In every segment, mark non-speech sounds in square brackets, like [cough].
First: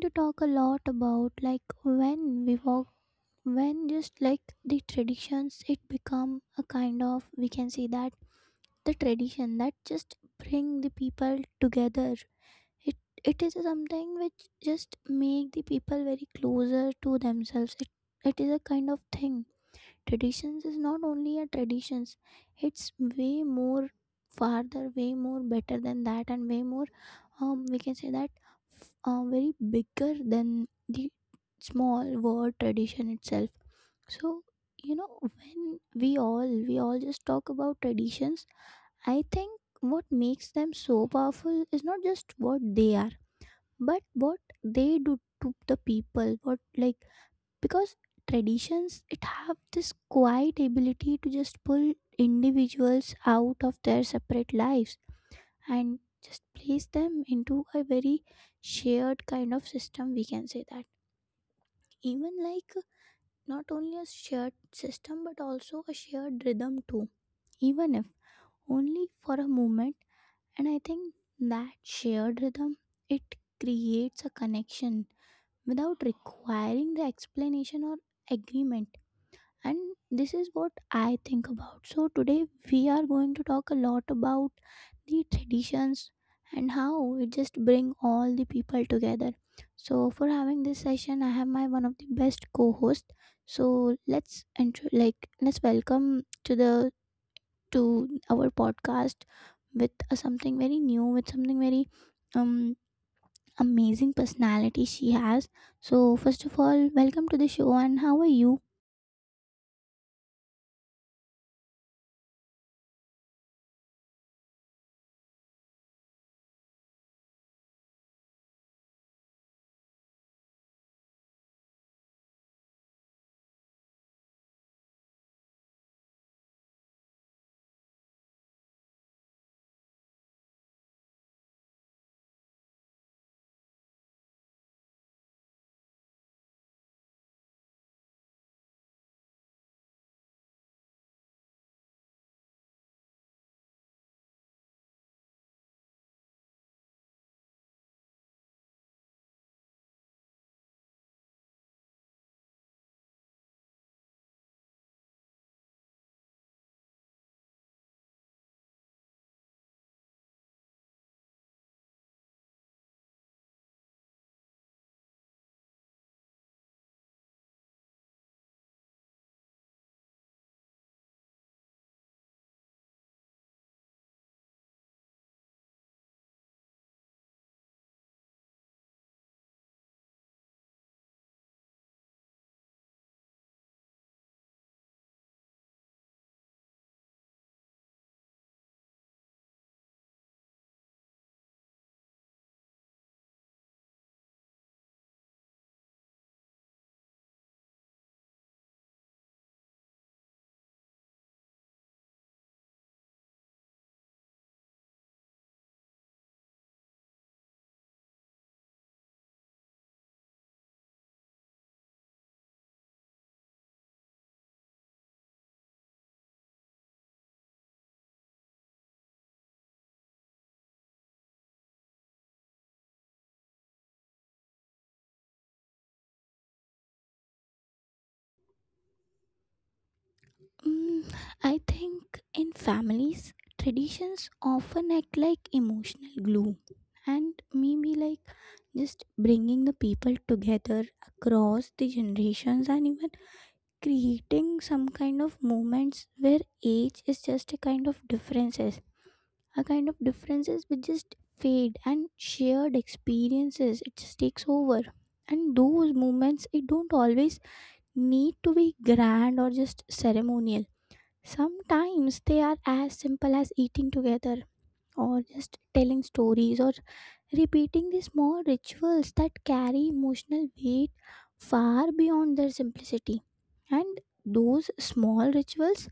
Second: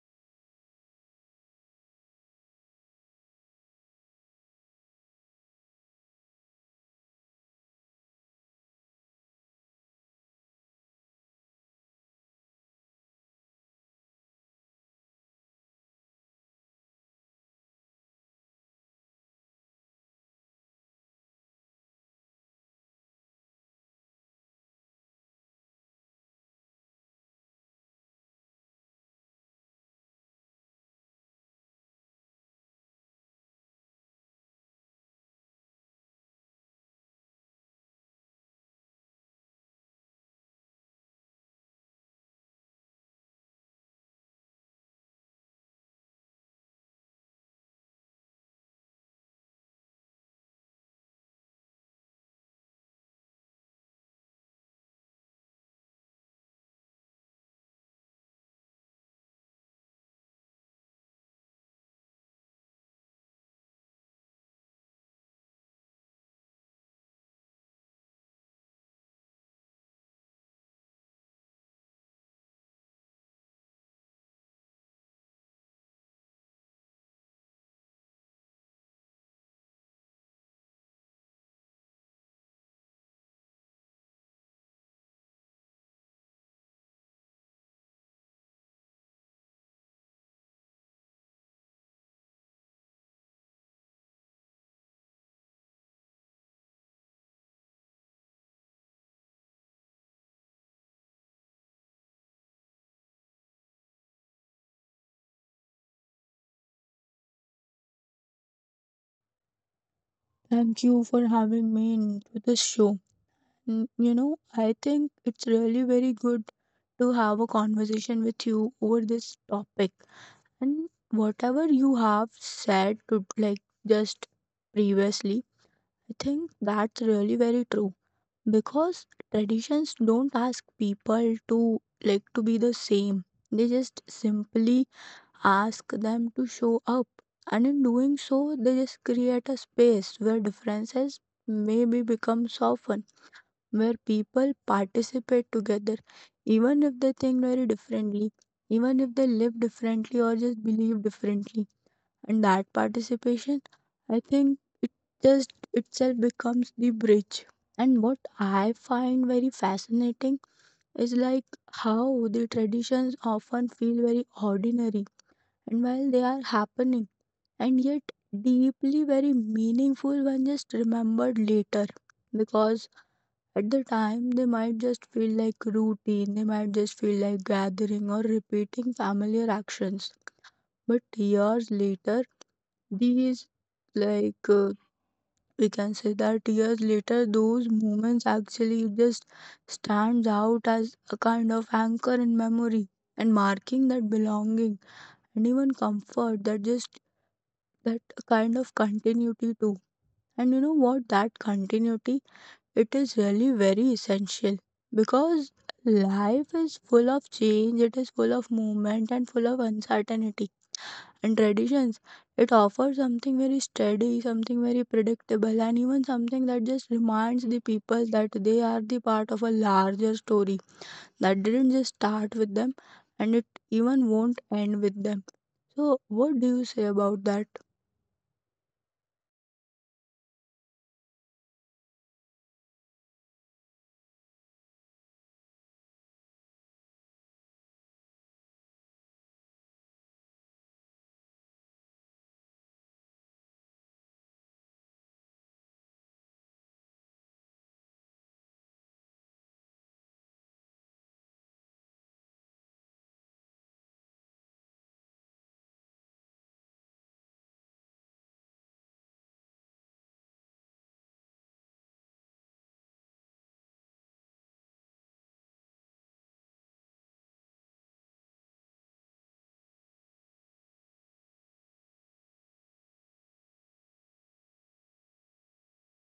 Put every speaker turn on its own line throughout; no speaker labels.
to talk a lot about like when we walk, when just like the traditions, it become a kind of we can say that the tradition that just bring the people together. It it is something which just make the people very closer to themselves. It is a kind of thing traditions is not only a traditions it's way more farther way more better than that and way more we can say that very bigger than the small word tradition itself. So you know when we all just talk about traditions, I think what makes them so powerful is not just what they are but what they do to the people what like, because traditions it have this quiet ability to just pull individuals out of their separate lives and just place them into a very shared kind of system we can say that, even like not only a shared system but also a shared rhythm too, even if only for a moment. And I think that shared rhythm, it creates a connection without requiring the explanation or agreement. And this is what I think about. So today we are going to talk a lot about the traditions and how it just bring all the people together. So for having this session I have my one of the best co-host. So let's intro like let's welcome to the to our podcast with something very new, with something very um amazing personality she has. So first of all, welcome to the show, and how are you?
Thank you for having me into this show. You know, I think it's really very good to have a conversation with you over this topic. And whatever you have said to like just previously, I think that's really very true, because traditions don't ask people to like to be the same. They just simply ask them to show up, and in doing so they just create a space where differences maybe become softened, where people participate together even if they think very differently, even if they live differently or just believe differently. And that participation, I think, it just itself becomes the bridge. And what I find very fascinating is like how the traditions often feel very ordinary and while they are happening, and yet deeply very meaningful when just remembered later, because at the time they might just feel like routine, they might just feel like gathering or repeating familiar actions. But years later, these, like, uh, we can say that years later, those moments actually just stands out as a kind of anchor in memory and marking that belonging and even comfort that just that kind of continuity too. And you know what? That continuity, it is really very essential, because life is full of change. It is full of movement and full of uncertainty, and traditions, it offers something very steady, something very predictable, and even something that just reminds the people that they are the part of a larger story that didn't just start with them, and it even won't end with them. So, what do you say about that?
Mm, I think in families, traditions often act like emotional glue and maybe like just bringing the people together across the generations and even creating some kind of moments where age is just a kind of differences, a kind of differences which just fade and shared experiences it just takes over. And those moments, it don't always need to be grand or just ceremonious. Sometimes they are as simple as eating together or just telling stories or repeating the small rituals that carry emotional weight far beyond their simplicity. And those small rituals,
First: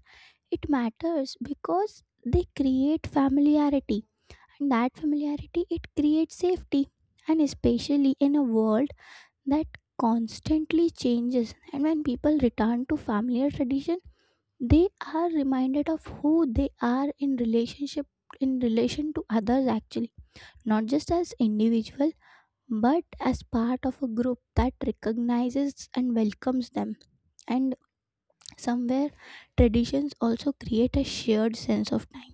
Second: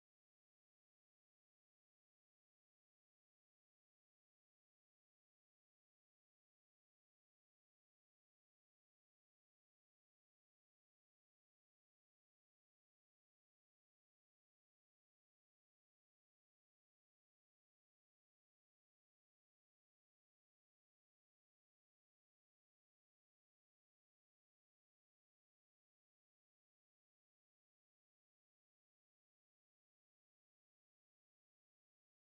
it matters because they create familiarity, and that familiarity it creates safety, and especially in a world that constantly changes, and when people return to familiar tradition they are reminded of who they are in relationship, in relation to others actually, not just as individual but as part of a group that recognizes and welcomes them. And somewhere traditions also create a shared sense of time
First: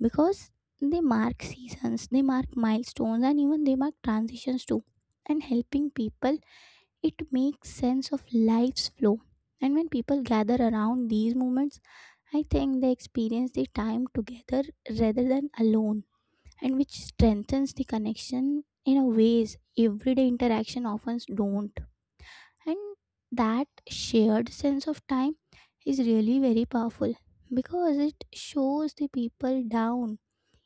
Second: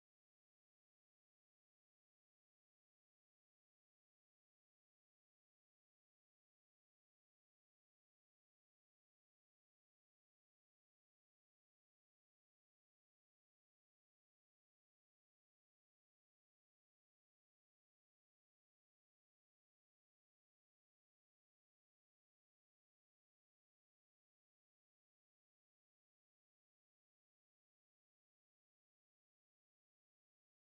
because they mark seasons, they mark milestones, and even they mark transitions too, and helping people it makes sense of life's flow. And when people gather around these moments, I think they experience the time together rather than alone, and which strengthens the connection in a ways everyday interaction often don't. And that shared sense of time is really very powerful because it shows the people down,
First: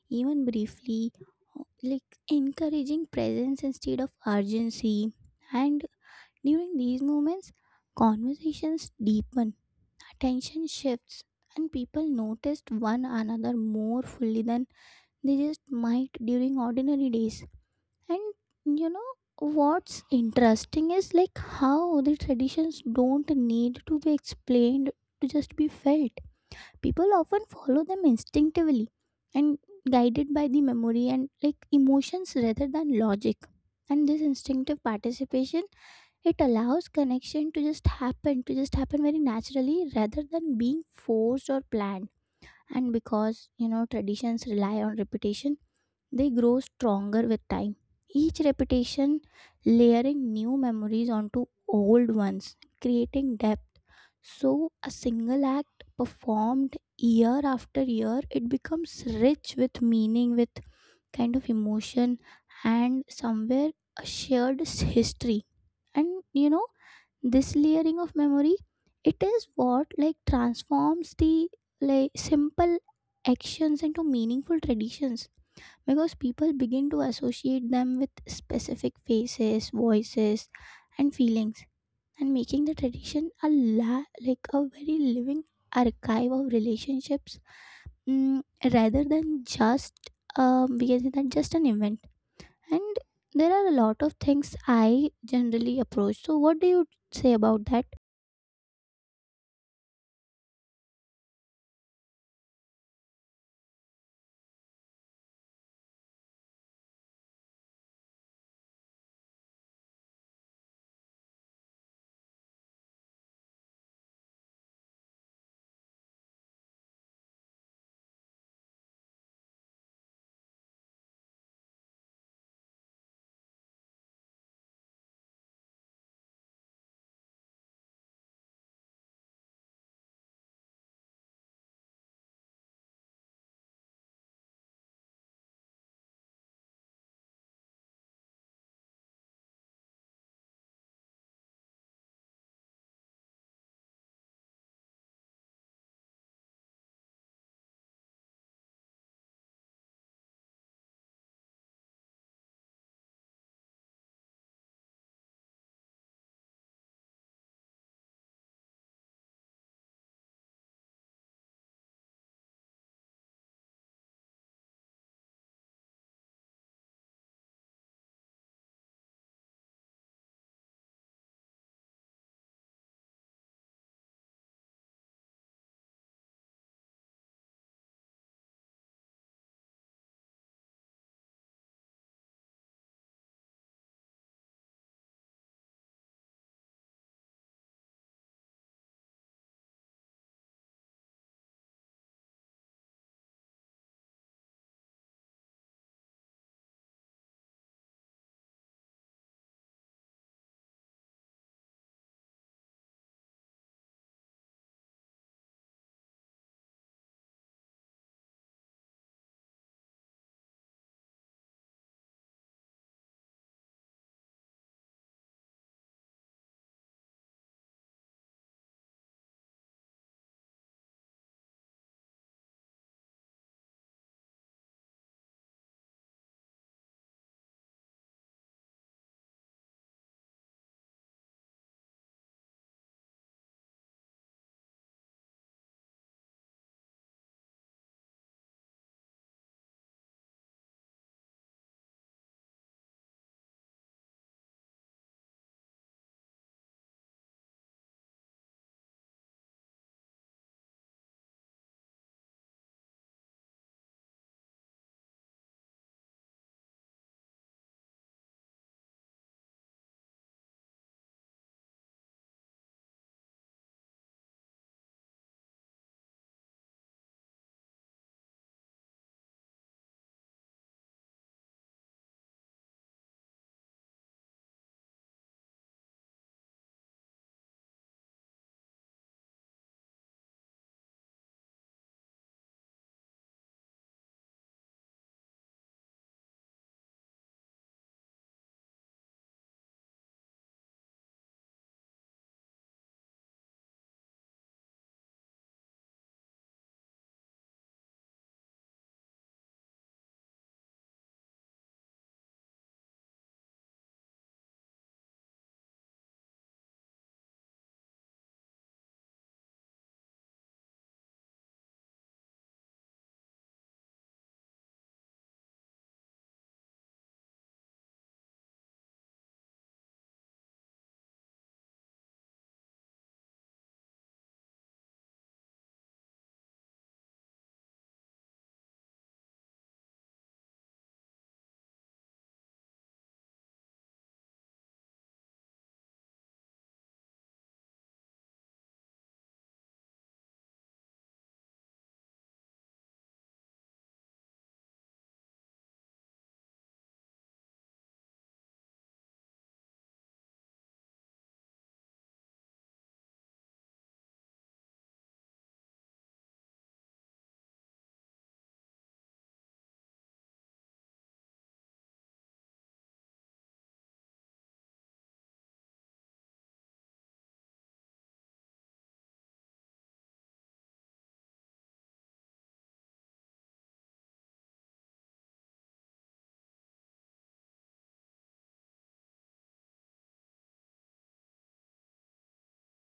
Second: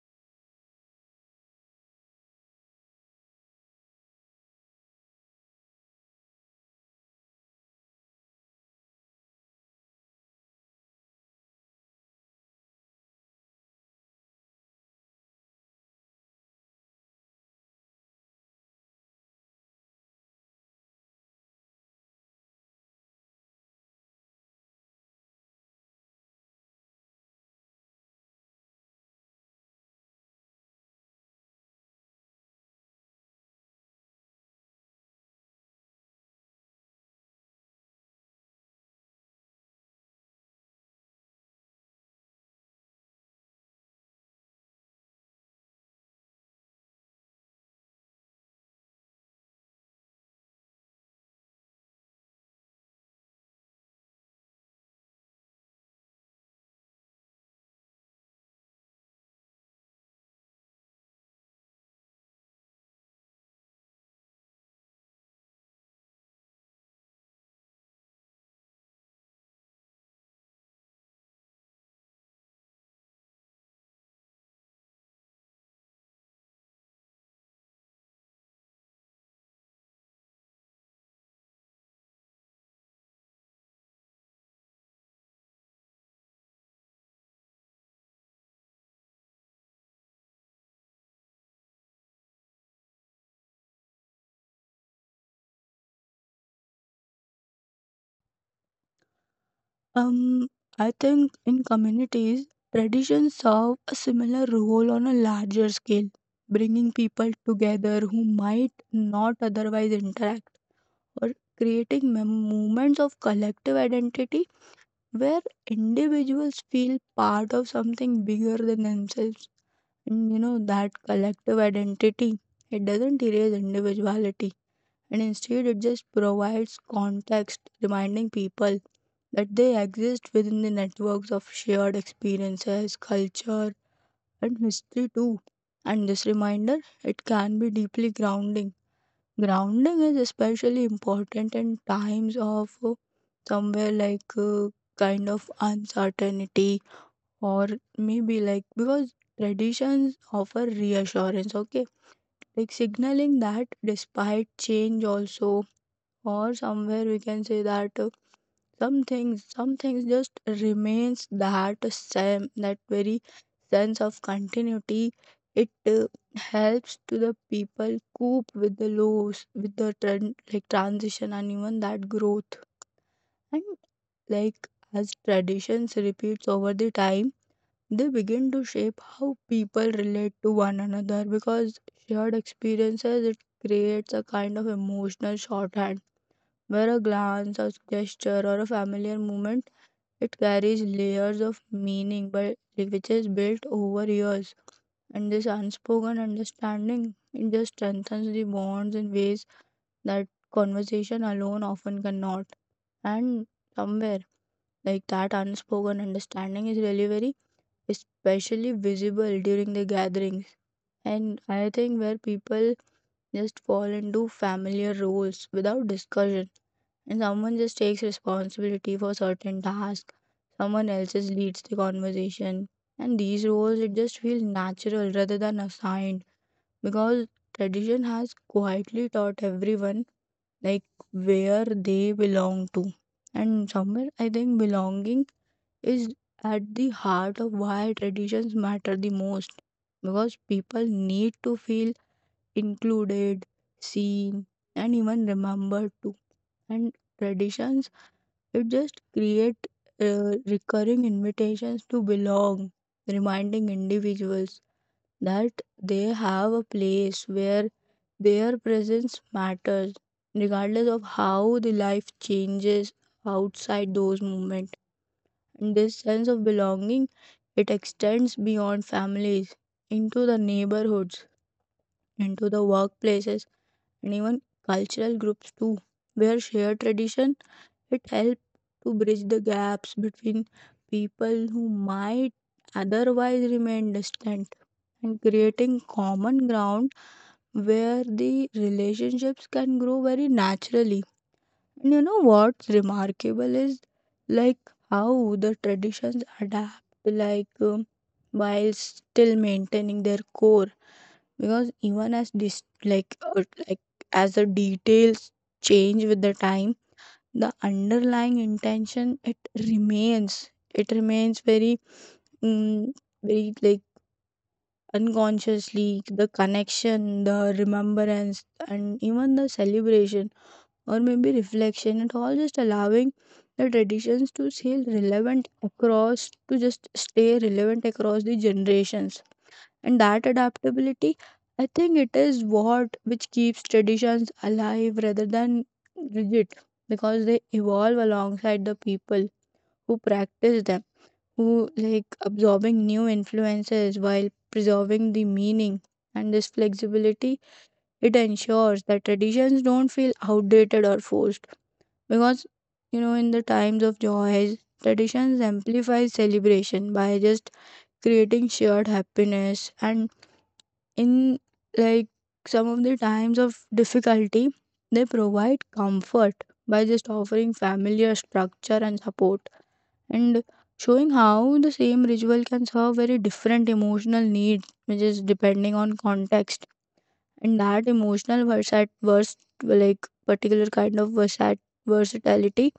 even briefly, like encouraging presence instead of urgency. And during these moments, conversations deepen, attention shifts, and people noticed one another more fully than they just might during ordinary days. And you know what's interesting is like how the traditions don't need to be explained to just be felt. People often follow them instinctively, and guided by the memory and like emotions rather than logic. And this instinctive participation, it allows connection to just happen very naturally rather than being forced or planned. And because you know traditions rely on repetition, they grow stronger with time, each repetition layering new memories onto old ones, creating depth. So a single act performed year after year, it becomes rich with meaning, with kind of emotion, and somewhere a history. And you know, this layering of memory, it is what like transforms the like simple actions into meaningful traditions, because people begin to associate them with specific faces, voices, and feelings, and making the tradition like a very living archive of relationships, mm, rather than just we can say that just an event. And there are a lot of things I generally approach, so what do you say about that?
Um, I think in communities, traditions serve a similar role on a larger scale, bringing people together who might not otherwise interact, or creating moments of collective identity where individuals feel part of something bigger than themselves. And that collective identity, it doesn't erase individuality, and instead, it just provides context, reminding people that they exist within the networks of shared experiences, culture, and history too. And this reminder, it can be deeply grounding. Grounding is especially important in times of somewhere like kind of uncertainty, or maybe like, because traditions offer reassurance, okay? Like signaling that despite change, also, or somewhere we can say that, some things, just remains that same, that very sense of continuity. It helps to the people cope with the lows, with the trend like transition and even that growth. And like as traditions repeats over the time, they begin to shape how people relate to one another, because shared experiences it creates a kind of emotional shorthand where a glance, a gesture, or a familiar moment it carries layers of meaning, but which is built over years. And this unspoken understanding, it just strengthens the bonds in ways that conversation alone often cannot. And somewhere like that unspoken understanding is really very especially visible during the gatherings. And I think where people just fall into familiar roles without discussion, and someone just takes responsibility for certain tasks, someone else just leads the conversation, and these roles it just feels natural rather than assigned, because tradition has quietly taught everyone like where they belong to. And somewhere I think belonging is at the heart of why traditions matter the most, because people need to feel included, seen, and even remembered too. And traditions, it just create recurring invitations to belong, reminding individuals that they have a place where their presence matters, regardless of how the life changes outside those moments. And this sense of belonging, it extends beyond families, into the neighborhoods, into the workplaces, and even cultural groups too, where shared tradition it helps to bridge the gaps between people who might otherwise remain distant, and creating common ground where the relationships can grow very naturally. And you know what's remarkable is like how the traditions adapt, while still maintaining their core. Because even as this, as the details change with the time, the underlying intention it remains very mm, very like unconsciously, the connection, the remembrance, and even the celebration, or maybe reflection and all, just allowing the traditions to stay relevant across the generations. And that adaptability, I think it is what which keeps traditions alive rather than rigid, because they evolve alongside the people who practice them, who like absorbing new influences while preserving the meaning. And this flexibility, it ensures that traditions don't feel outdated or forced, because in the times of joys, traditions amplify celebration by just creating shared happiness. And in like some of the times of difficulty, they provide comfort by just offering familiar structure and support, and showing how the same ritual can serve very different emotional needs, which is depending on context. And that emotional versat vers like particular kind of versatility,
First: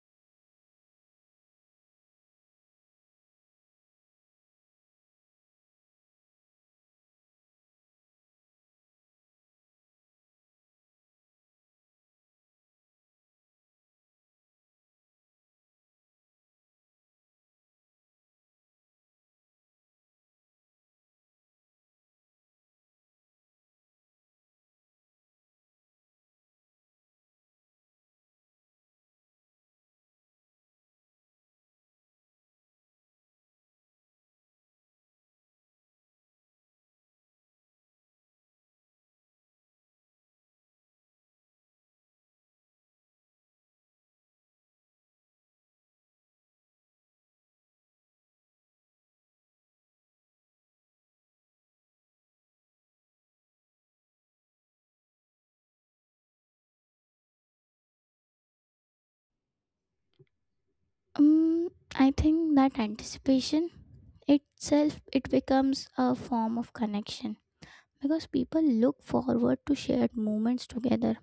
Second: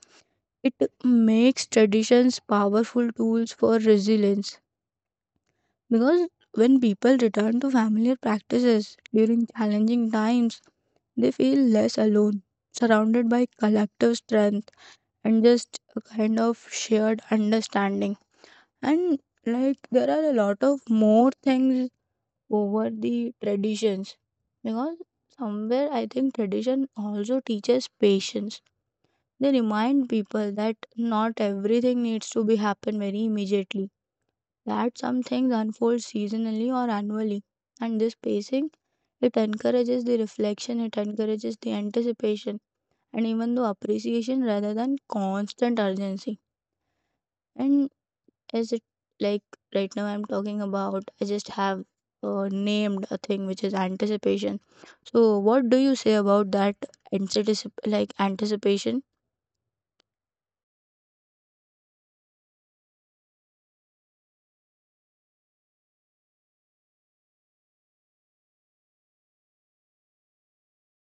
it makes traditions powerful tools for resilience, because when people return to familiar practices during challenging times, they feel less alone, surrounded by collective strength and just a kind of shared understanding. And like there are a lot of more things over the traditions, because somewhere I think tradition also teaches patience. They remind people that not everything needs to be happen very immediately, that some things unfold seasonally or annually. And this pacing, it encourages the reflection, it encourages the anticipation, and even the appreciation rather than constant urgency. And as it like right now, I'm talking about, I just have named a thing which is anticipation. So, what do you say about that anticipation?
Um, I think that anticipation itself it becomes a form of connection because people look forward to shared moments together,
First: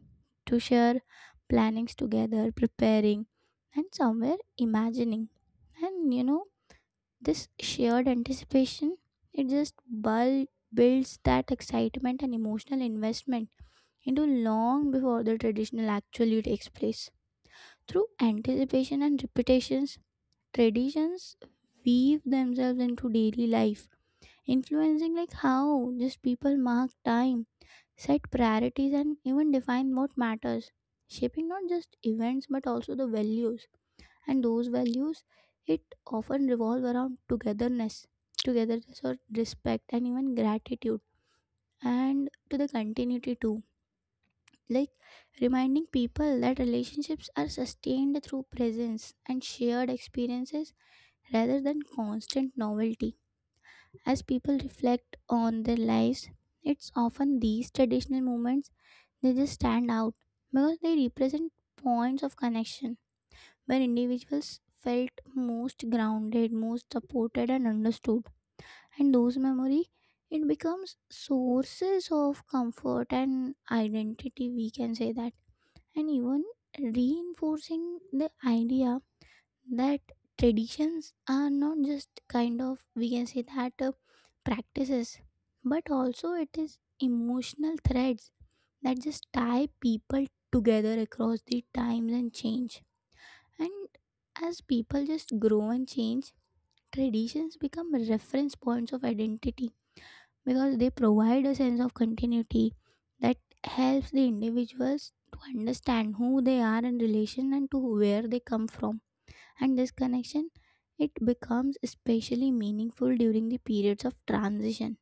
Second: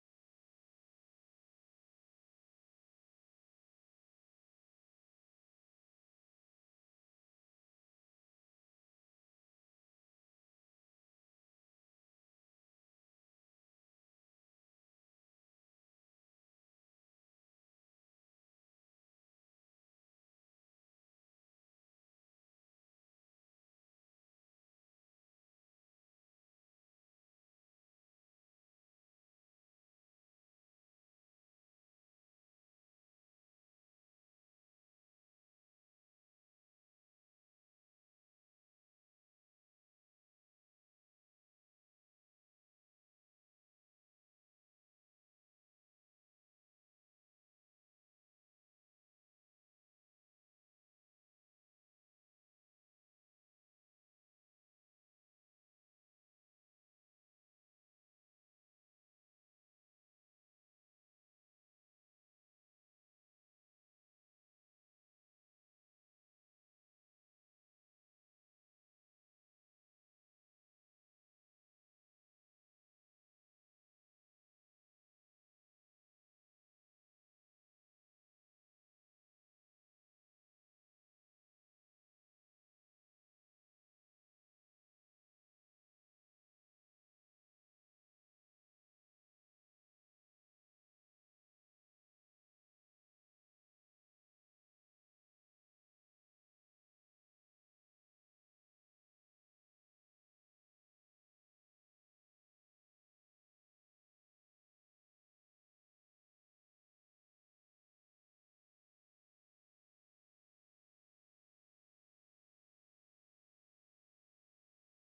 to share plannings together, preparing, and somewhere imagining. And you know, this shared anticipation it just builds that excitement and emotional investment into long before the traditional actually takes place. Through anticipation and repetitions, traditions weave themselves into daily life, influencing like how just people mark time, set priorities, and even define what matters, shaping not just events but also the values. And those values it often revolve around togetherness, togetherness or respect and even gratitude and to the continuity too. Like reminding people that relationships are sustained through presence and shared experiences rather than constant novelty. As people reflect on their lives, it's often these traditional moments they just stand out because they represent points of connection where individuals felt most grounded, most supported and understood. And those memory it becomes sources of comfort and identity we can say that, and even reinforcing the idea that traditions are not just kind of we can say that practices but also it is emotional threads that just tie people together across the times and change. And as people just grow and change, traditions become reference points of identity because they provide a sense of continuity that helps the individuals to understand who they are in relation and to where they come from. And this connection, it becomes especially meaningful during the periods of transition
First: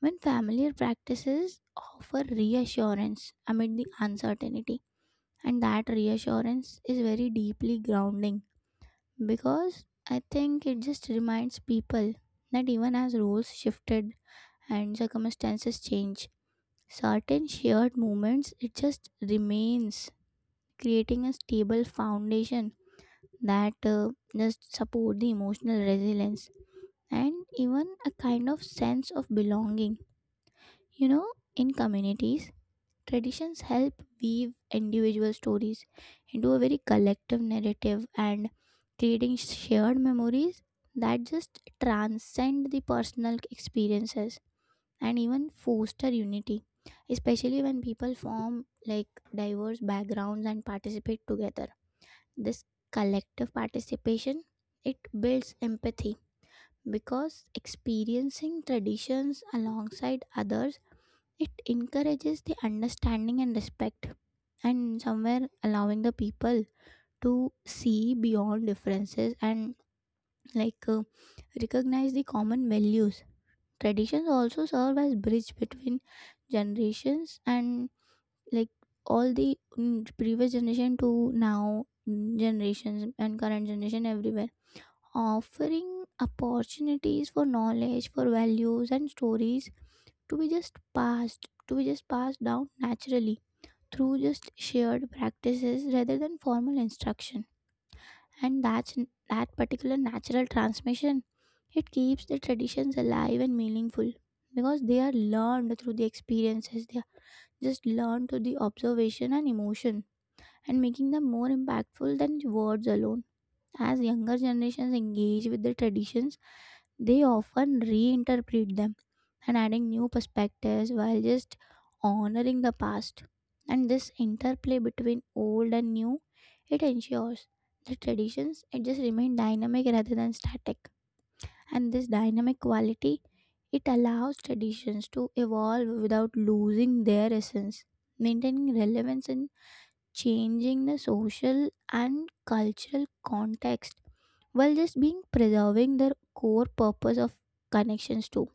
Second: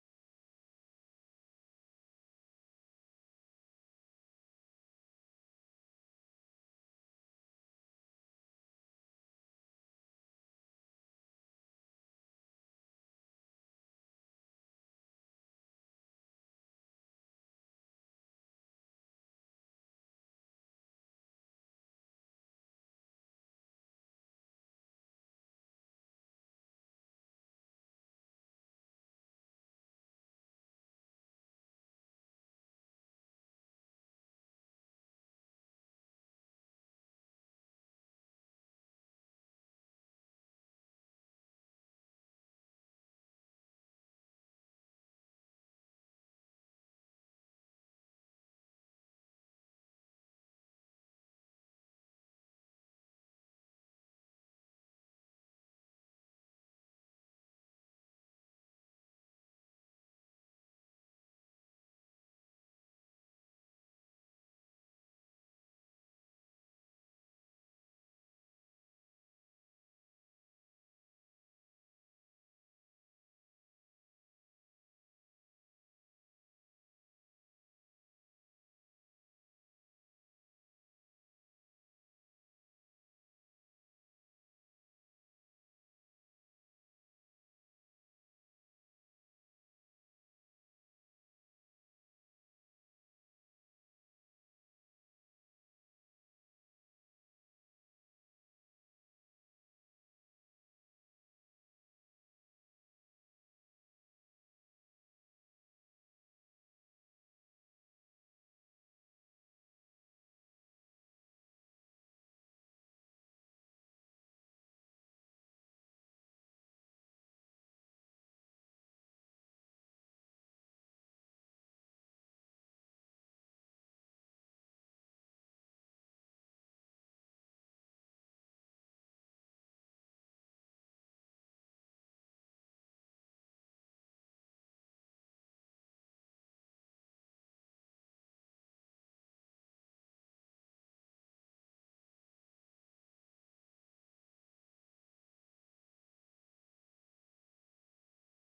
when familiar practices offer reassurance amid the uncertainty. And that reassurance is very deeply grounding because I think it just reminds people that even as roles shifted and circumstances change, certain shared moments it just remains, creating a stable foundation that just support the emotional resilience and even a kind of sense of belonging. You know, in communities, traditions help weave individual stories into a very collective narrative and creating shared memories that just transcend the personal experiences and even foster unity, especially when people form like diverse backgrounds and participate together. This collective participation it builds empathy because experiencing traditions alongside others it encourages the understanding and respect, and somewhere allowing the people to see beyond differences and like uh, recognize the common values. Traditions also serve as bridge between generations and like all the mm, previous generation to now mm, generations and current generation everywhere, offering opportunities for knowledge, for values and stories to be just passed down naturally through just shared practices rather than formal instruction. And that's that particular natural transmission, it keeps the traditions alive and meaningful because they are learned through the experiences, they are just learned through the observation and emotion, and making them more impactful than words alone. As younger generations engage with the traditions, they often reinterpret them and adding new perspectives while just honoring the past. And this interplay between old and new, it ensures the traditions it just remain dynamic rather than static. And this dynamic quality, it allows traditions to evolve without losing their essence, maintaining relevance in changing the social and cultural context, while just being preserving their core purpose of connections too.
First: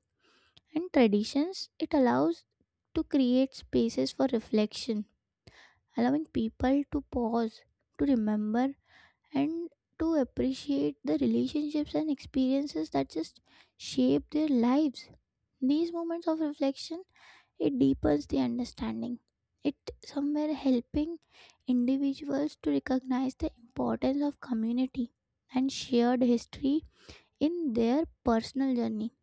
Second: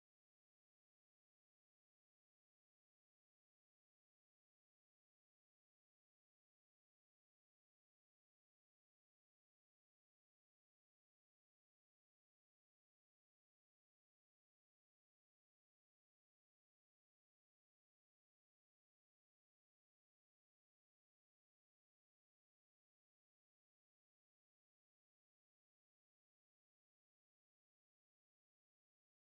And traditions it allows to create spaces for reflection, allowing people to pause, to remember, and to appreciate the relationships and experiences that just shape their lives. These moments of reflection, it deepens the understanding. It somewhere helping individuals to recognize the importance of community and shared history in their personal journey.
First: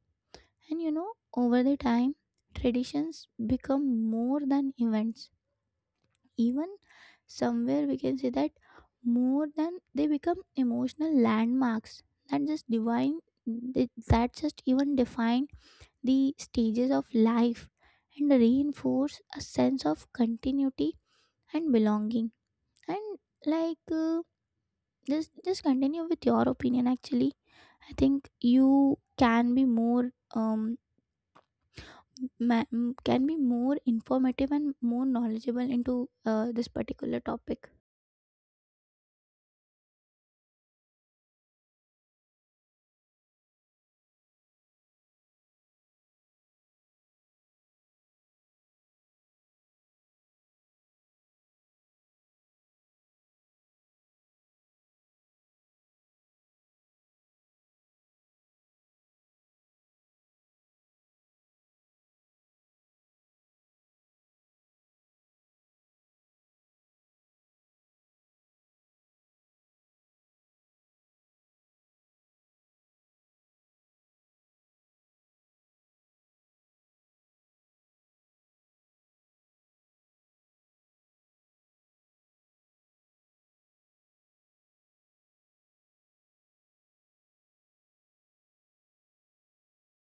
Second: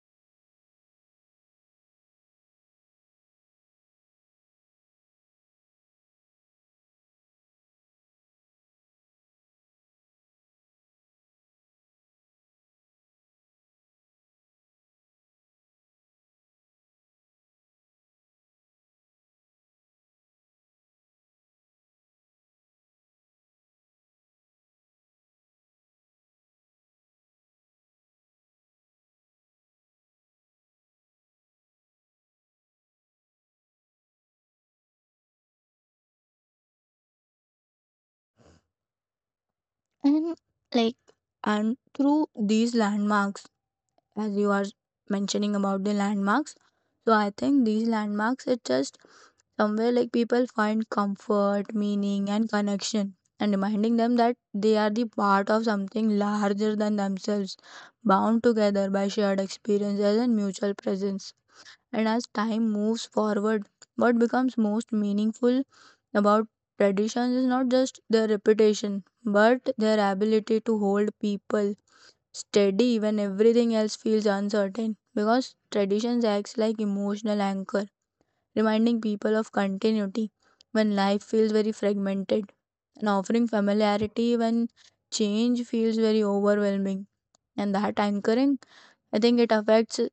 And you know, over the time, traditions become more than events. Even somewhere we can say that more than, they become emotional landmarks that just divine that just even define the stages of life and reinforce a sense of continuity and belonging. And like uh, just continue with your opinion actually. I think you can be more can be more informative and more knowledgeable into this particular topic.
And like and through these landmarks, as you are mentioning about the landmarks. So I think these landmarks are just somewhere like people find comfort, meaning, and connection, and reminding them that they are the part of something larger than themselves, bound together by shared experiences and mutual presence. And as time moves forward, what becomes most meaningful about traditions is not just their reputation, but their ability to hold people steady when everything else feels uncertain, because traditions acts like emotional anchor, reminding people of continuity when life feels very fragmented and offering familiarity when change feels very overwhelming. And that anchoring, I think it affects it.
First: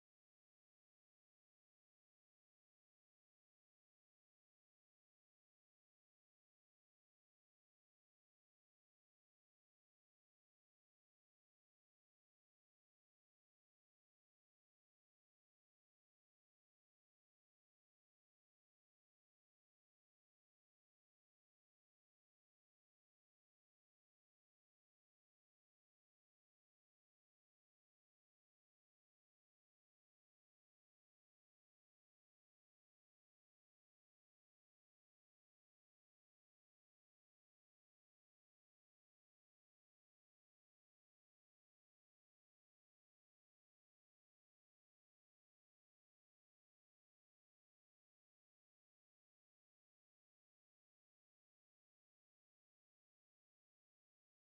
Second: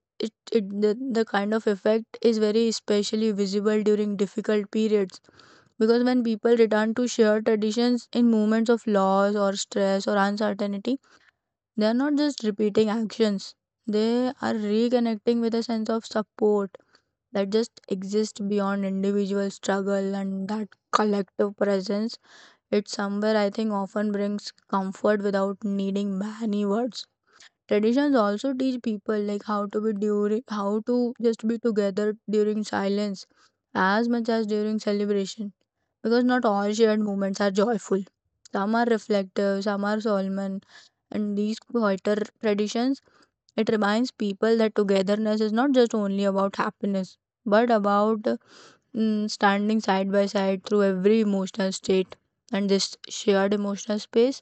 It, the kind of effect is very especially visible during difficult periods, because when people return to shared traditions in moments of loss or stress or uncertainty, they are not just repeating actions, they are reconnecting with a sense of support that just exists beyond individual struggle and that collective presence. It's somewhere I think often brings comfort without needing many words. Traditions also teach people like how to just be together during silence as much as during celebration, because not all shared moments are joyful. Some are reflective, some are solemn, and these quieter traditions it reminds people that togetherness is not just only about happiness but about standing side by side through every emotional state. And this shared emotional space,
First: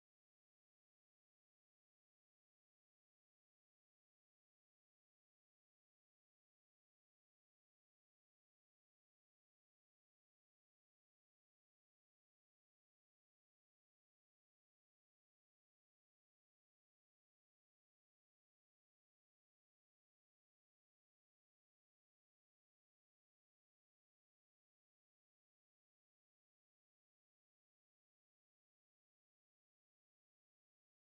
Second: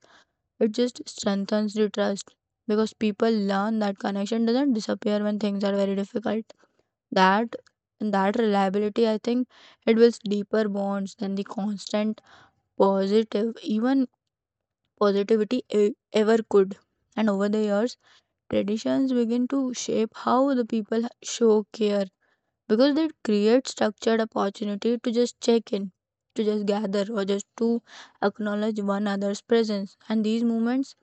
it just strengthens the trust, because people learn that connection doesn't disappear when things are very difficult. That And that reliability, I think it builds deeper bonds than the constant positive even positivity ever could. And over the years, traditions begin to shape how the people show care, because they create structured opportunity to just check in, to just gather, or just to acknowledge one another's presence. And these moments,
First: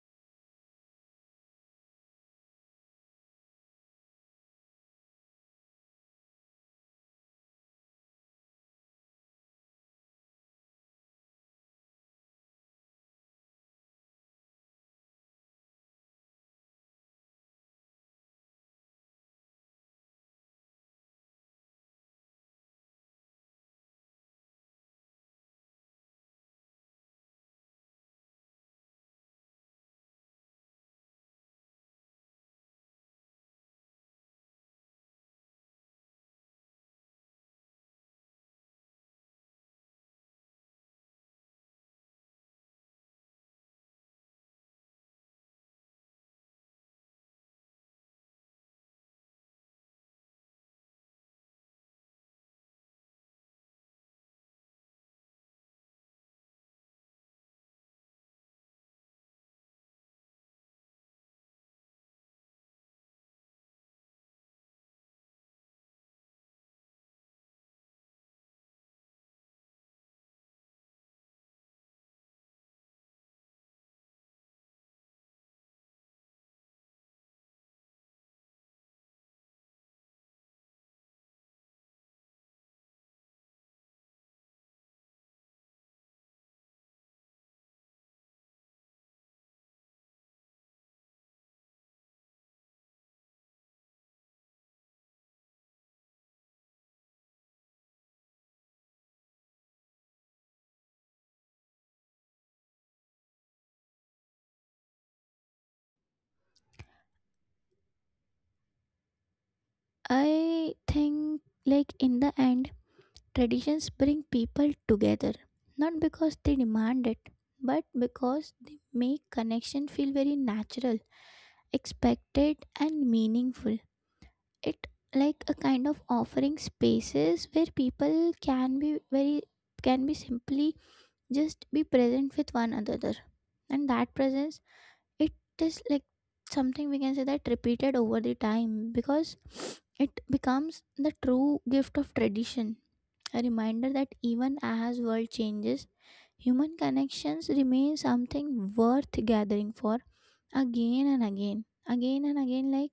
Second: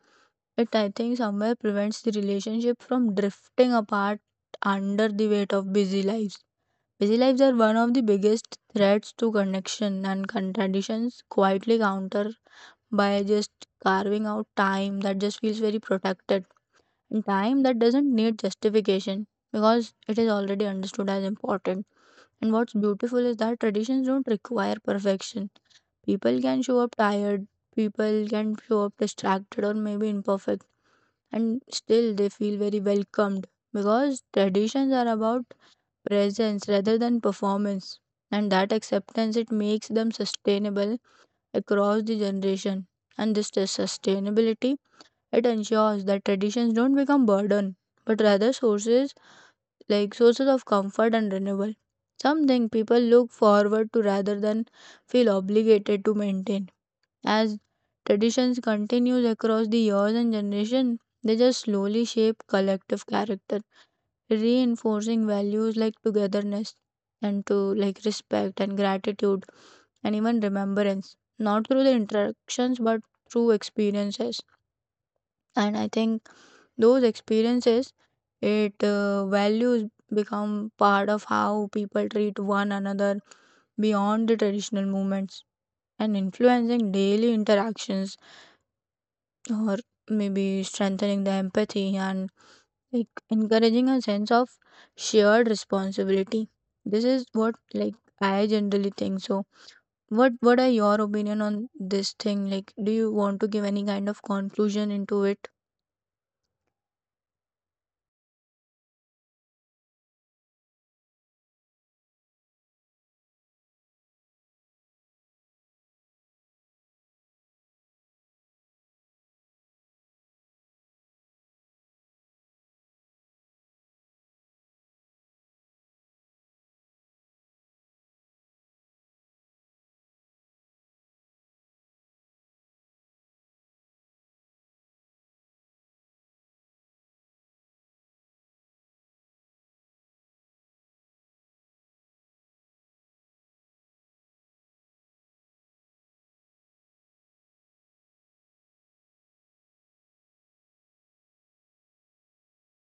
it I think somewhere prevents the relationship from drifting apart under the weight of busy lives. Busy lives are one of the biggest threats to connection, and contradictions quietly counter by just carving out time that just feels very protected, time that doesn't need justification, because it is already understood as important. And what's beautiful is that traditions don't require perfection. People can show up tired, people can show up distracted or maybe imperfect, and still they feel very welcomed, because traditions are about presence rather than performance. And that acceptance, it makes them sustainable across the generation. And this sustainability, it ensures that traditions don't become burden, but rather sources of comfort and renewal, something people look forward to rather than feel obligated to maintain. As traditions continues across the years and generation, they just slowly shape collective character, reinforcing values like togetherness and to like respect and gratitude and even remembrance. Not through the interactions but through experiences. And I think those experiences, it values become part of how people treat one another beyond the traditional movements, and influencing daily interactions, or maybe strengthening the empathy and like encouraging a sense of shared responsibility. This is what like I generally think so. What are your opinion on this thing, like do you want to give any kind of conclusion into it?
I think like in the end, traditions bring people together, not because they demand it, but because they make connection feel very natural, expected, and meaningful. It like a kind of offering spaces where people can be very can be simply just be present with one another. And that presence, it is like something we can say that repeated over the time, because [sniffs] it becomes the true gift of tradition, a reminder that even as world changes, human connections remain something worth gathering for again and again, again and again. Like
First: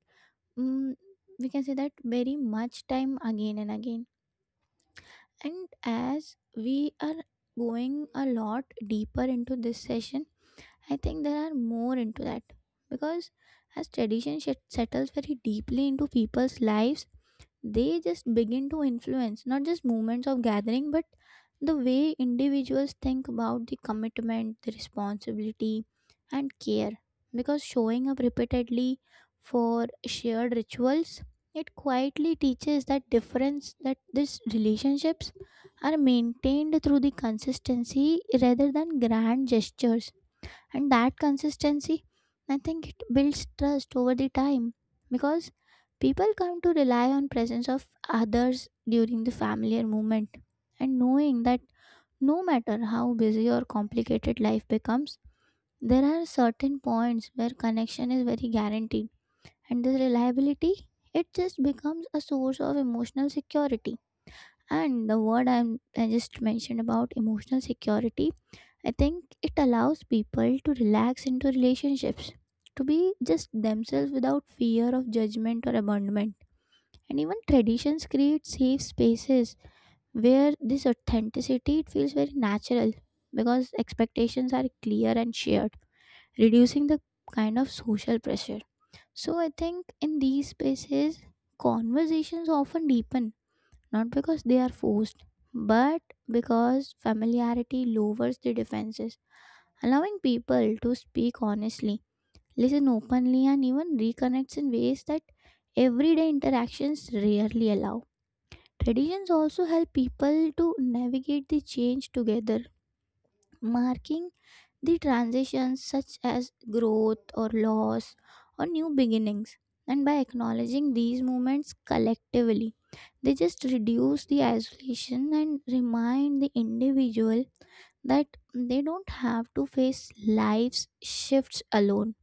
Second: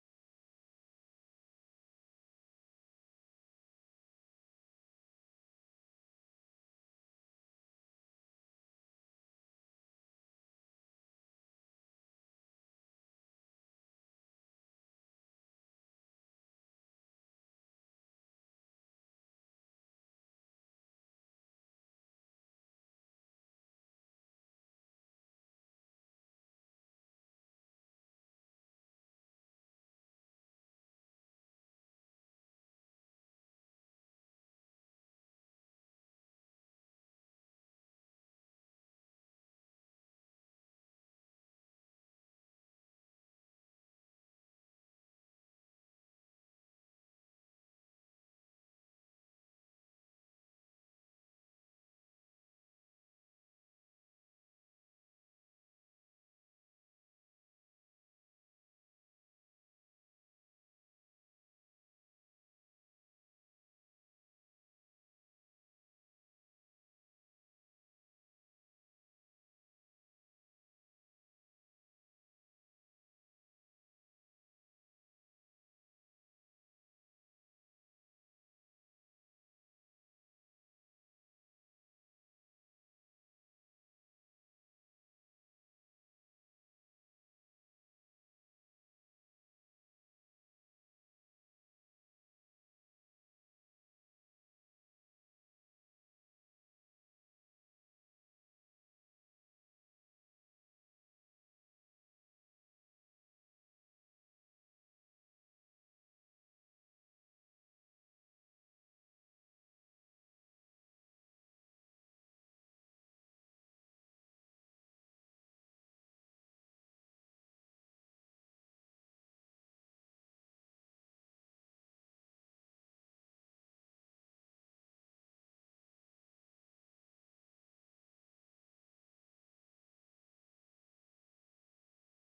mm, we can say that very much time again and again. And as we are going a lot deeper into this session, I think there are more into that because as settles very deeply into people's lives, they just begin to influence not just movements of gathering but the way individuals think about the commitment, the responsibility, and care, because showing up repeatedly for shared rituals, it quietly teaches that difference, that these relationships are maintained through the consistency rather than grand gestures. And that consistency, I think it builds trust over the time, because people come to rely on presence of others during the familiar moment. And knowing that no matter how busy or complicated life becomes, there are certain points where connection is very guaranteed. And this reliability, it just becomes a source of emotional security. And the word I just mentioned about emotional security, I think it allows people to relax into relationships, to be just themselves without fear of judgment or abandonment. And even traditions create safe spaces where this authenticity, it feels very natural, because expectations are clear and shared, reducing the kind of social pressure. So I think in these spaces, conversations often deepen, not because they are forced, but because familiarity lowers the defenses, allowing people to speak honestly, listen openly, and even reconnects in ways that everyday interactions rarely allow. Traditions also help people to navigate the change together, marking the transitions such as growth or loss or new beginnings. And by acknowledging these moments collectively, they just reduce the isolation and remind the individual that they don't have to face life's shifts alone.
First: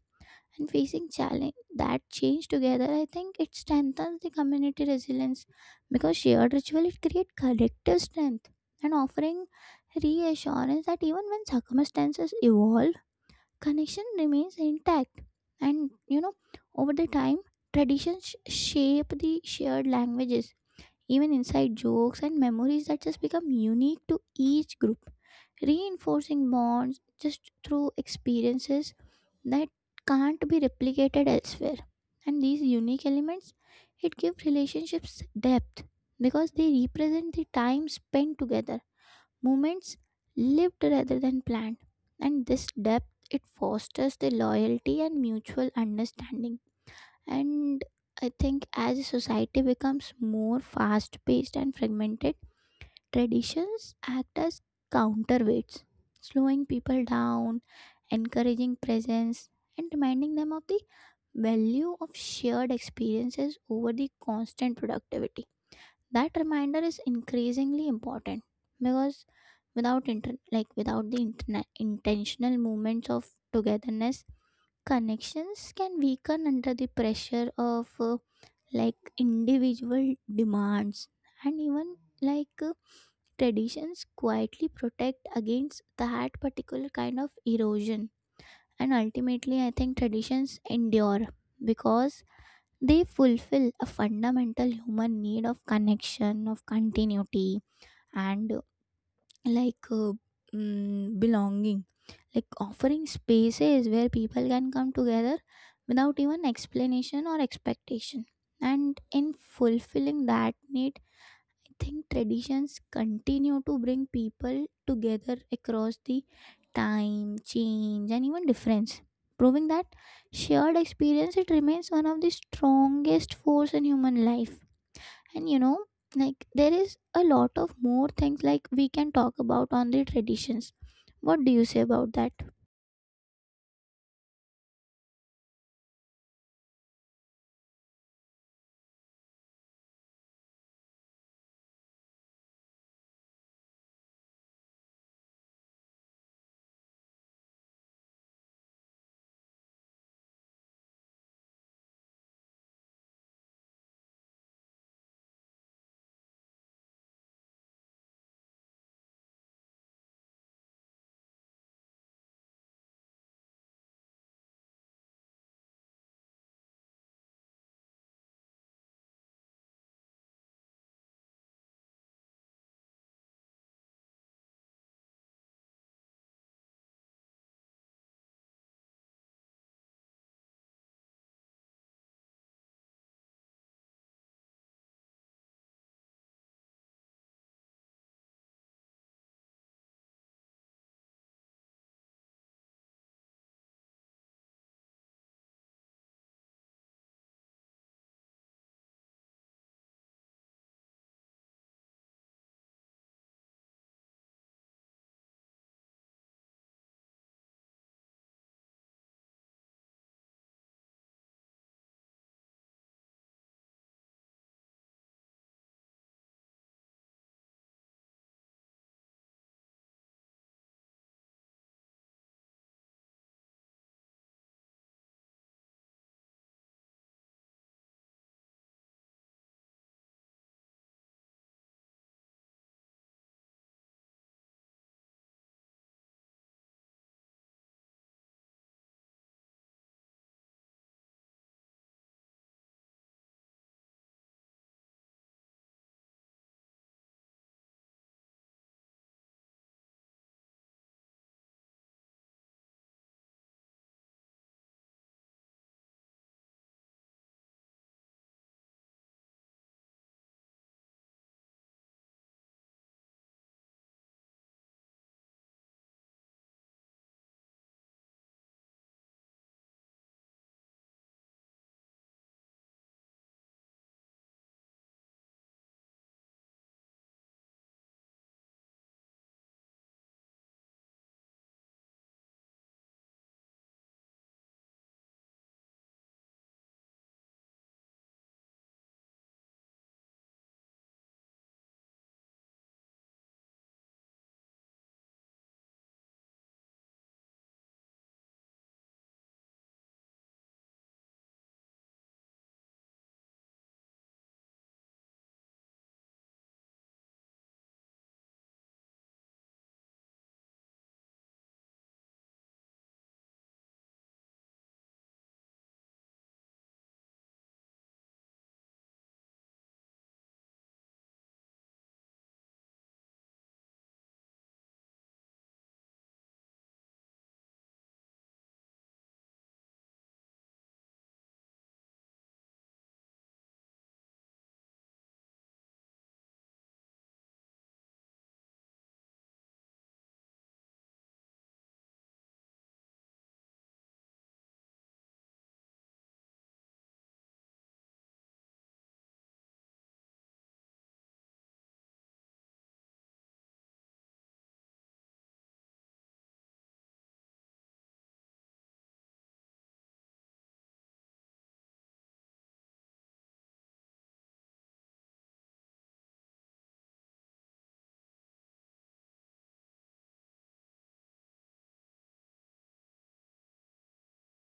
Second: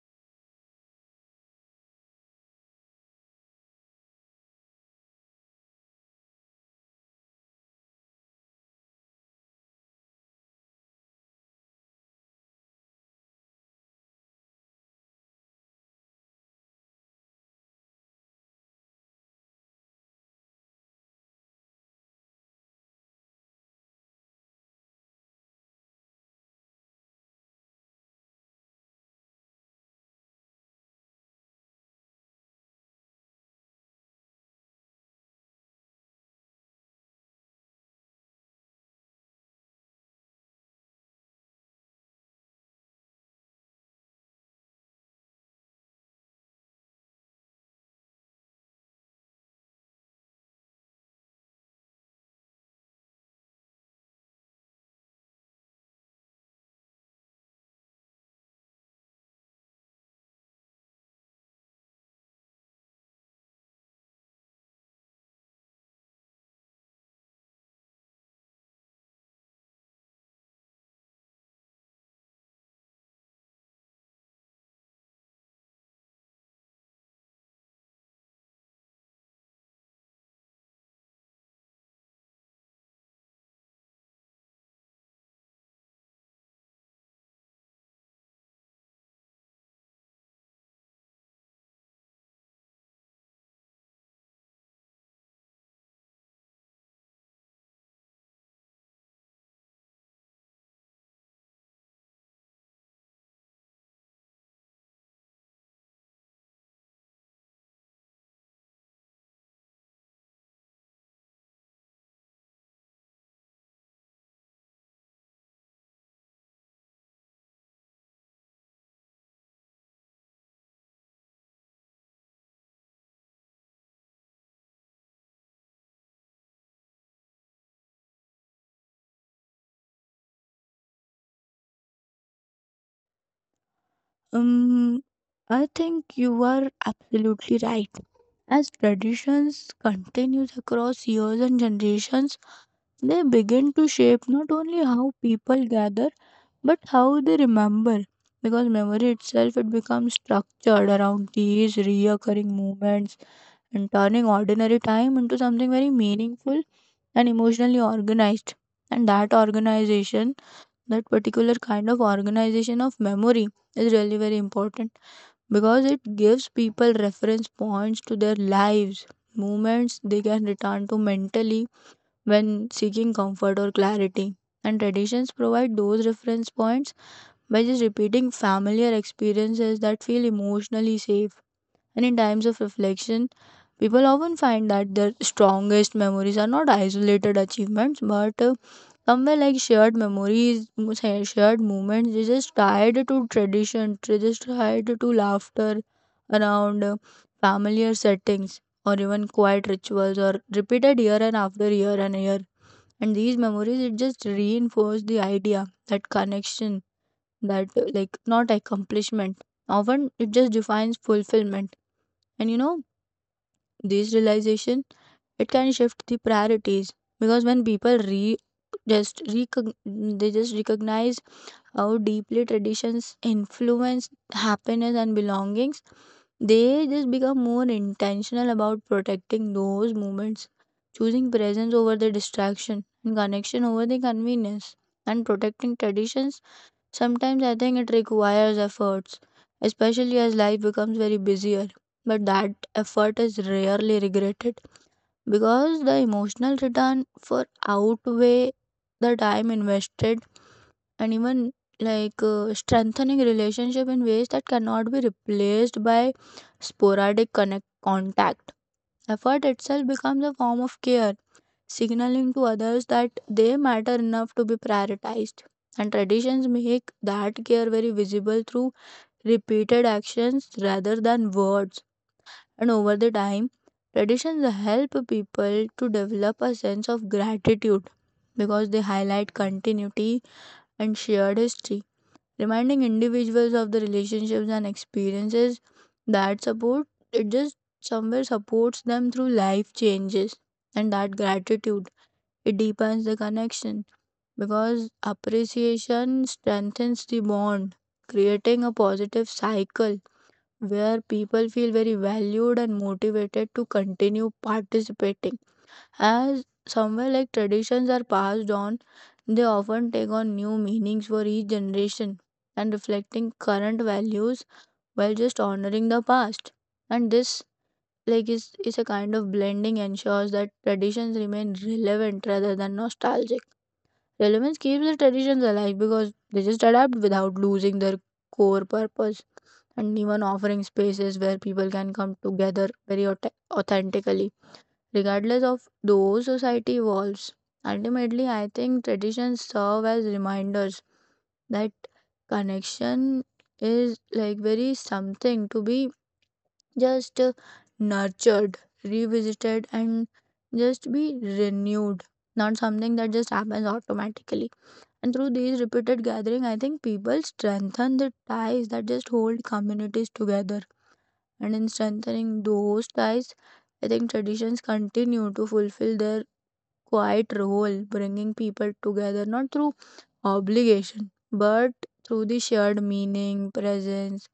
And facing challenge that change together, I think it strengthens the community resilience, because shared ritual, it creates collective strength and offering reassurance that even when circumstances evolve, connection remains intact. And you know, over the time, traditions shape the shared languages, even inside jokes and memories that just become unique to each group, reinforcing bonds just through experiences that can't be replicated elsewhere. And these unique elements, it give relationships depth, because they represent the time spent together. Moments lived rather than planned, and this depth, it fosters the loyalty and mutual understanding. And I think as a society becomes more fast paced and fragmented, traditions act as counterweights, slowing people down, encouraging presence, and reminding them of the value of shared experiences over the constant productivity. That reminder is increasingly important, because without intentional moments of togetherness, connections can weaken under the pressure of like individual demands. And even like uh, traditions quietly protect against that particular kind of erosion. And ultimately, I think traditions endure because they fulfill a fundamental human need of connection, of continuity, and like uh, belonging. Like offering spaces where people can come together without even explanation or expectation. And in fulfilling that need, think traditions continue to bring people together across the time, change, and even difference, proving that shared experience, it remains one of the strongest force in human life. And you know, like there is a lot of more things like we can talk about on the traditions. What do you say about that?
Um, I think you are absolutely right. As traditions continues across years and generations, they begin to shape not only how people gather but how they remember. Because memory itself it becomes structured around these reoccurring moments and turning ordinary time into something very meaningful and emotionally organized. And that organization, that particular kind of organization of memory is really very important because it gives people reference points to their lives, moments they can return to mentally when seeking comfort or clarity. And traditions provide those reference points by just repeating familiar experiences that feel emotionally safe. And in times of reflection, people often find that their strongest memories are not isolated achievements but somewhere like shared memories, shared moments. They just tied to tradition, they just tied to laughter around familiar settings or even quiet rituals or repeated year and after year and year. And these memories, it just reinforced the idea that connection, that like not accomplishment. Often it just defines fulfillment. And you know, this realization it can shift the priorities because when people re just they just recognize how deeply traditions influence happiness and belongings, they just become more intentional about protecting those moments, choosing presence over the distraction and connection over the convenience and protecting traditions. Sometimes I think it requires efforts, especially as life becomes very busier. But that effort is rarely regretted because the emotional return for outweigh the time invested and even like strengthening relationship in ways that cannot be replaced by sporadic connect contact. Effort itself becomes a form of care, signaling to others that they matter enough to be prioritized. And traditions make that care very visible through repeated actions rather than words. And over the time, traditions help people to develop a sense of gratitude because they highlight continuity and shared history, reminding individuals of the relationships and experiences that support it, just somewhere supports them through life changes. And that gratitude, it deepens the connection because appreciation strengthens the bond, creating a positive cycle where people feel very valued and motivated to continue participating. As somewhere like traditions are passed on, they often take on new meanings for each generation and reflecting current values while just honoring the past. And this like is a kind of blending ensures that traditions remain relevant rather than nostalgic. Relevance keeps the traditions alive because they just adapt without losing their core purpose and even offering spaces where people can come together very authentically, regardless of though society evolves. Ultimately, I think traditions serve as reminders that connection is like very something to be just nurtured, revisited, and just be renewed, not something that just happens automatically. And through these repeated gatherings, I think people strengthen the ties that just hold communities together. And in strengthening those ties, I think traditions continue to fulfill their quiet role, bringing people together not through obligation but through the shared meaning, presence,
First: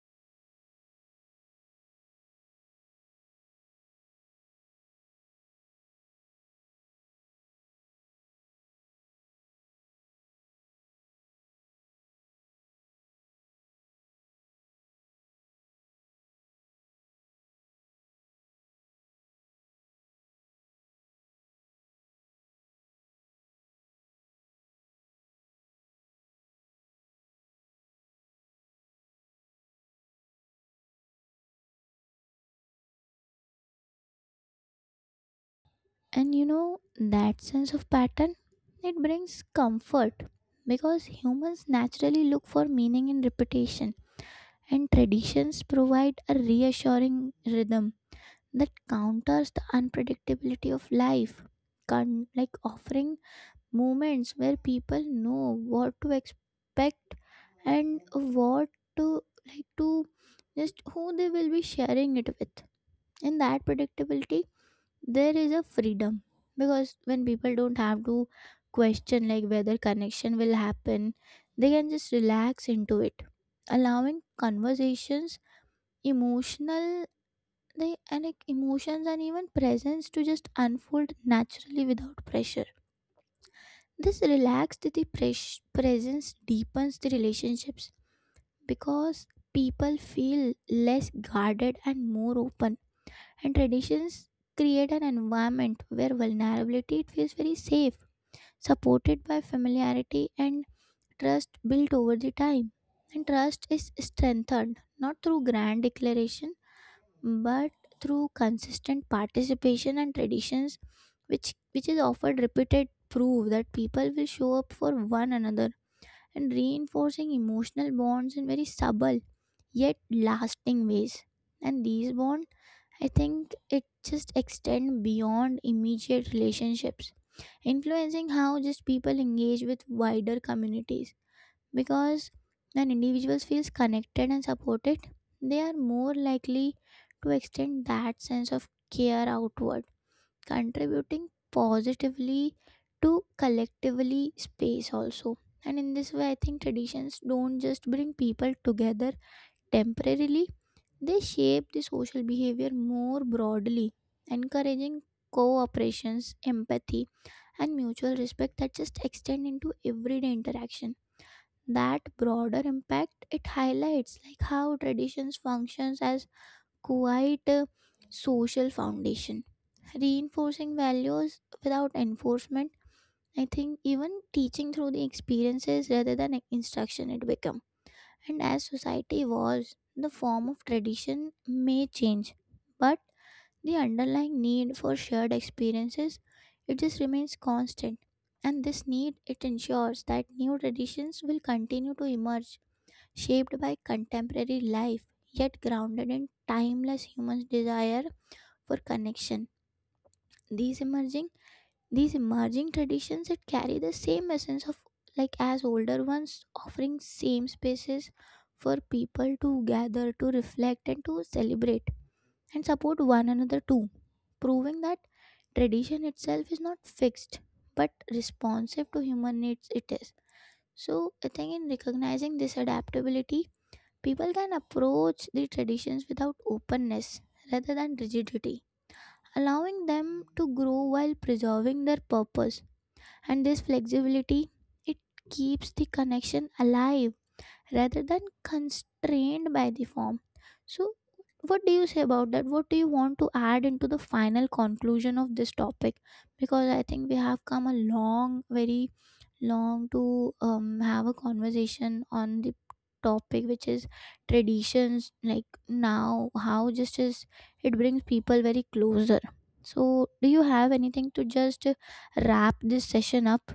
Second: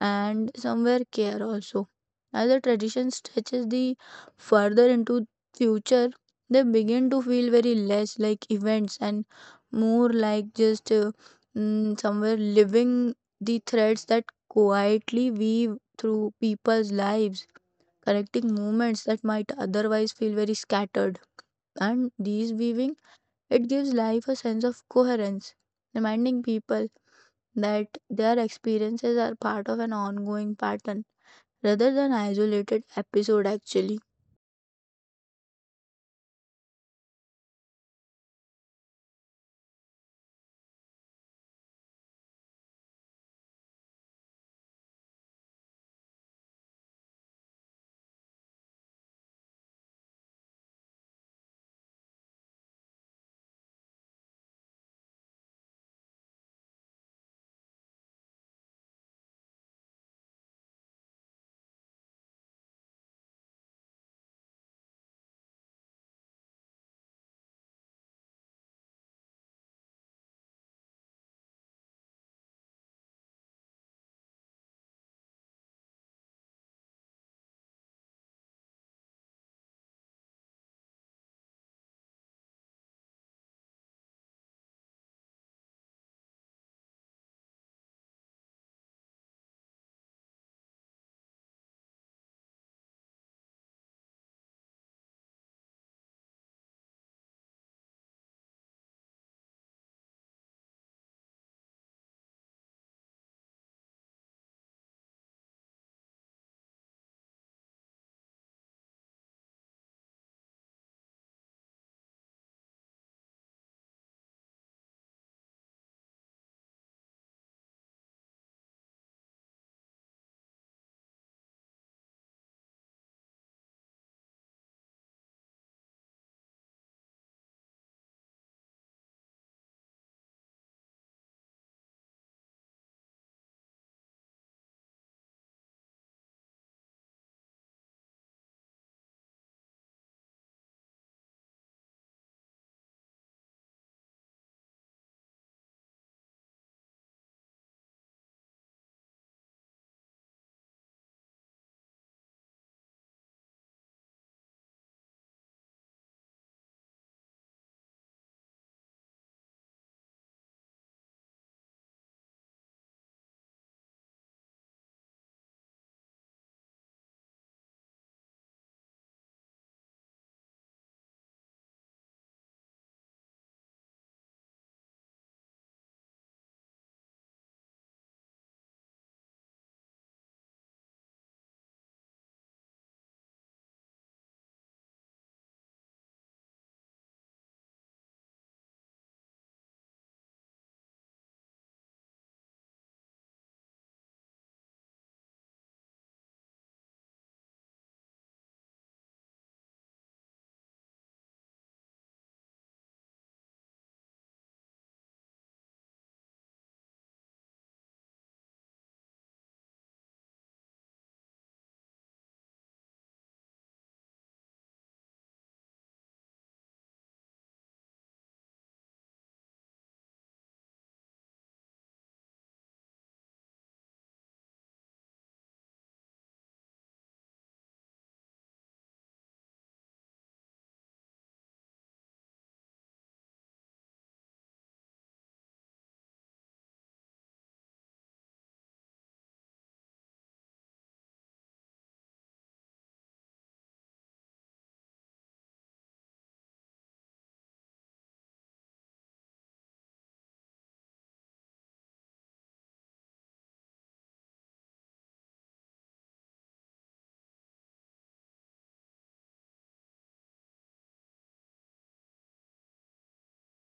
and somewhere care also. As the tradition stretches the further into future, they begin to feel very less like events and more like just somewhere living the threads that quietly weave through people's lives, connecting moments that might otherwise feel very scattered. And these weaving, it gives life a sense of coherence, reminding people that their experiences are part of an ongoing pattern rather than isolated episode actually.
And you know, that sense of pattern, it brings comfort, because humans naturally look for meaning in repetition, and traditions provide a reassuring rhythm that counters the unpredictability of life. Like offering moments where people know what to expect and what to like to just who they will be sharing it with. In that predictability there is a freedom, because when people don't have to question like whether connection will happen, they can just relax into it, allowing conversations, emotional, they and like emotions and even presence to just unfold naturally without pressure. This relaxed the presence deepens the relationships, because people feel less guarded and more open, and traditions create an environment where vulnerability, it feels very safe, supported by familiarity and trust built over the time. And trust is strengthened not through grand declaration, but through consistent participation, and traditions which is offered repeated prove that people will show up for one another and reinforcing emotional bonds in very subtle yet lasting ways. And these bonds, I think it just extend beyond immediate relationships, influencing how just people engage with wider communities, because when individuals feel connected and supported, they are more likely to extend that sense of care outward, contributing positively to collectively space also. And in this way, I think traditions don't just bring people together temporarily, they shape the social behavior more broadly, encouraging cooperations, empathy, and mutual respect that just extend into everyday interaction. That broader impact, it highlights like how traditions functions as quite a social foundation, reinforcing values without enforcement, I think even teaching through the experiences rather than instruction it become. And as society evolves, the form of tradition may change, but the underlying need for shared experiences, it just remains constant. And this need, it ensures that new traditions will continue to emerge, shaped by contemporary life yet grounded in timeless human desire for connection. these emerging these emerging traditions that carry the same essence of like as older ones, offering same spaces for people to gather, to reflect, and to celebrate and support one another too, proving that tradition itself is not fixed but responsive to human needs it is. So I think in recognizing this adaptability, people can approach the traditions without openness rather than rigidity, allowing them to grow while preserving their purpose. And this flexibility, it keeps the connection alive rather than constrained by the form. So what do you say about that? What do you want to add into the final conclusion of this topic? Because I think we have come a long, very long to have a conversation on the topic, which is traditions, like now how just is it brings people very closer. So do you have anything to just wrap this session up?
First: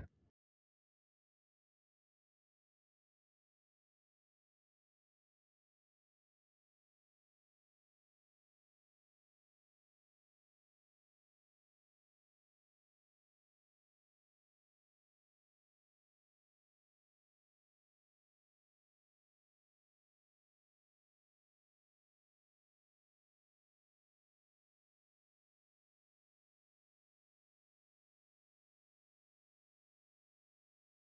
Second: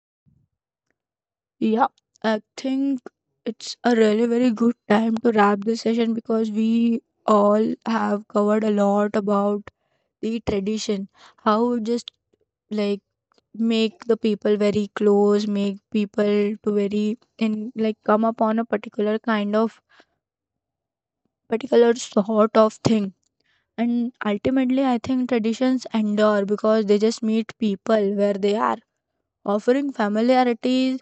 Yeah, I think it's a really very good time to wrap this session because we all have covered a lot about the tradition, how it just like make the people very close, make people to very in like come upon a particular kind of particular sort of thing. And ultimately, I think traditions endure because they just meet people where they are, offering familiarity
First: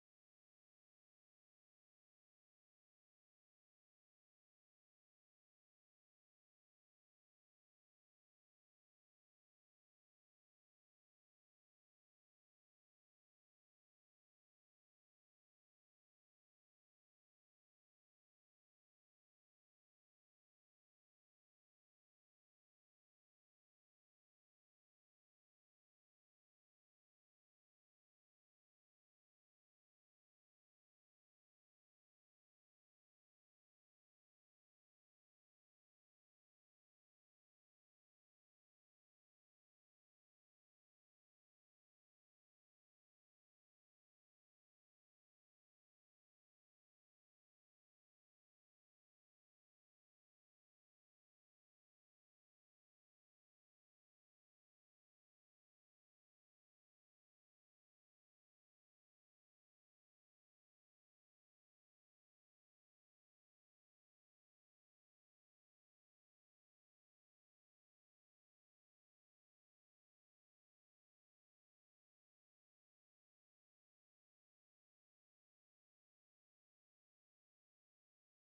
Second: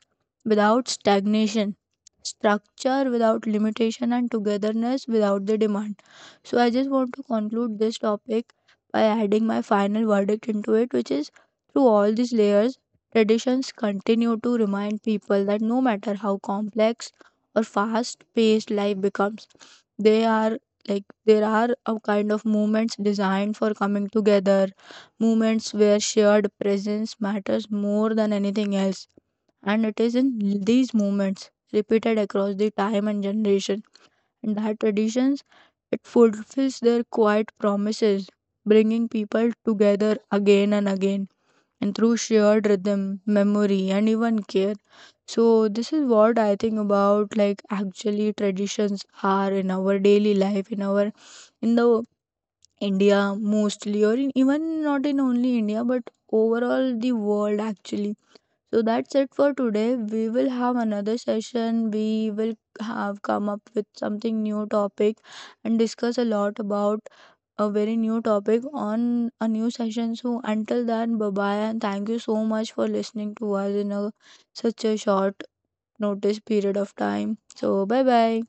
without stagnation, structure without limitation, and togetherness without the demand. So, I just want to conclude this topic by adding my final verdict into it, which is through all these layers, traditions continue to remind people that no matter how complex or fast paced life becomes, they are like there are a kind of movements designed for coming together, moments where shared presence matters more than anything else. And it is in these moments, repeated across the time and generation, and that traditions, it fulfills their quiet promises, bringing people together again and again, and through shared rhythm, memory, and even care. So this is what I think about like actually traditions are in our daily life, in our in the India mostly, or in, even not in only India, but overall the world actually. So that's it for today. We will have another session. We will have come up with something new topic and discuss a lot about a very new topic on a new session. So until then, bye bye, and thank you so much for listening to us in a such a short notice period of time. So bye bye.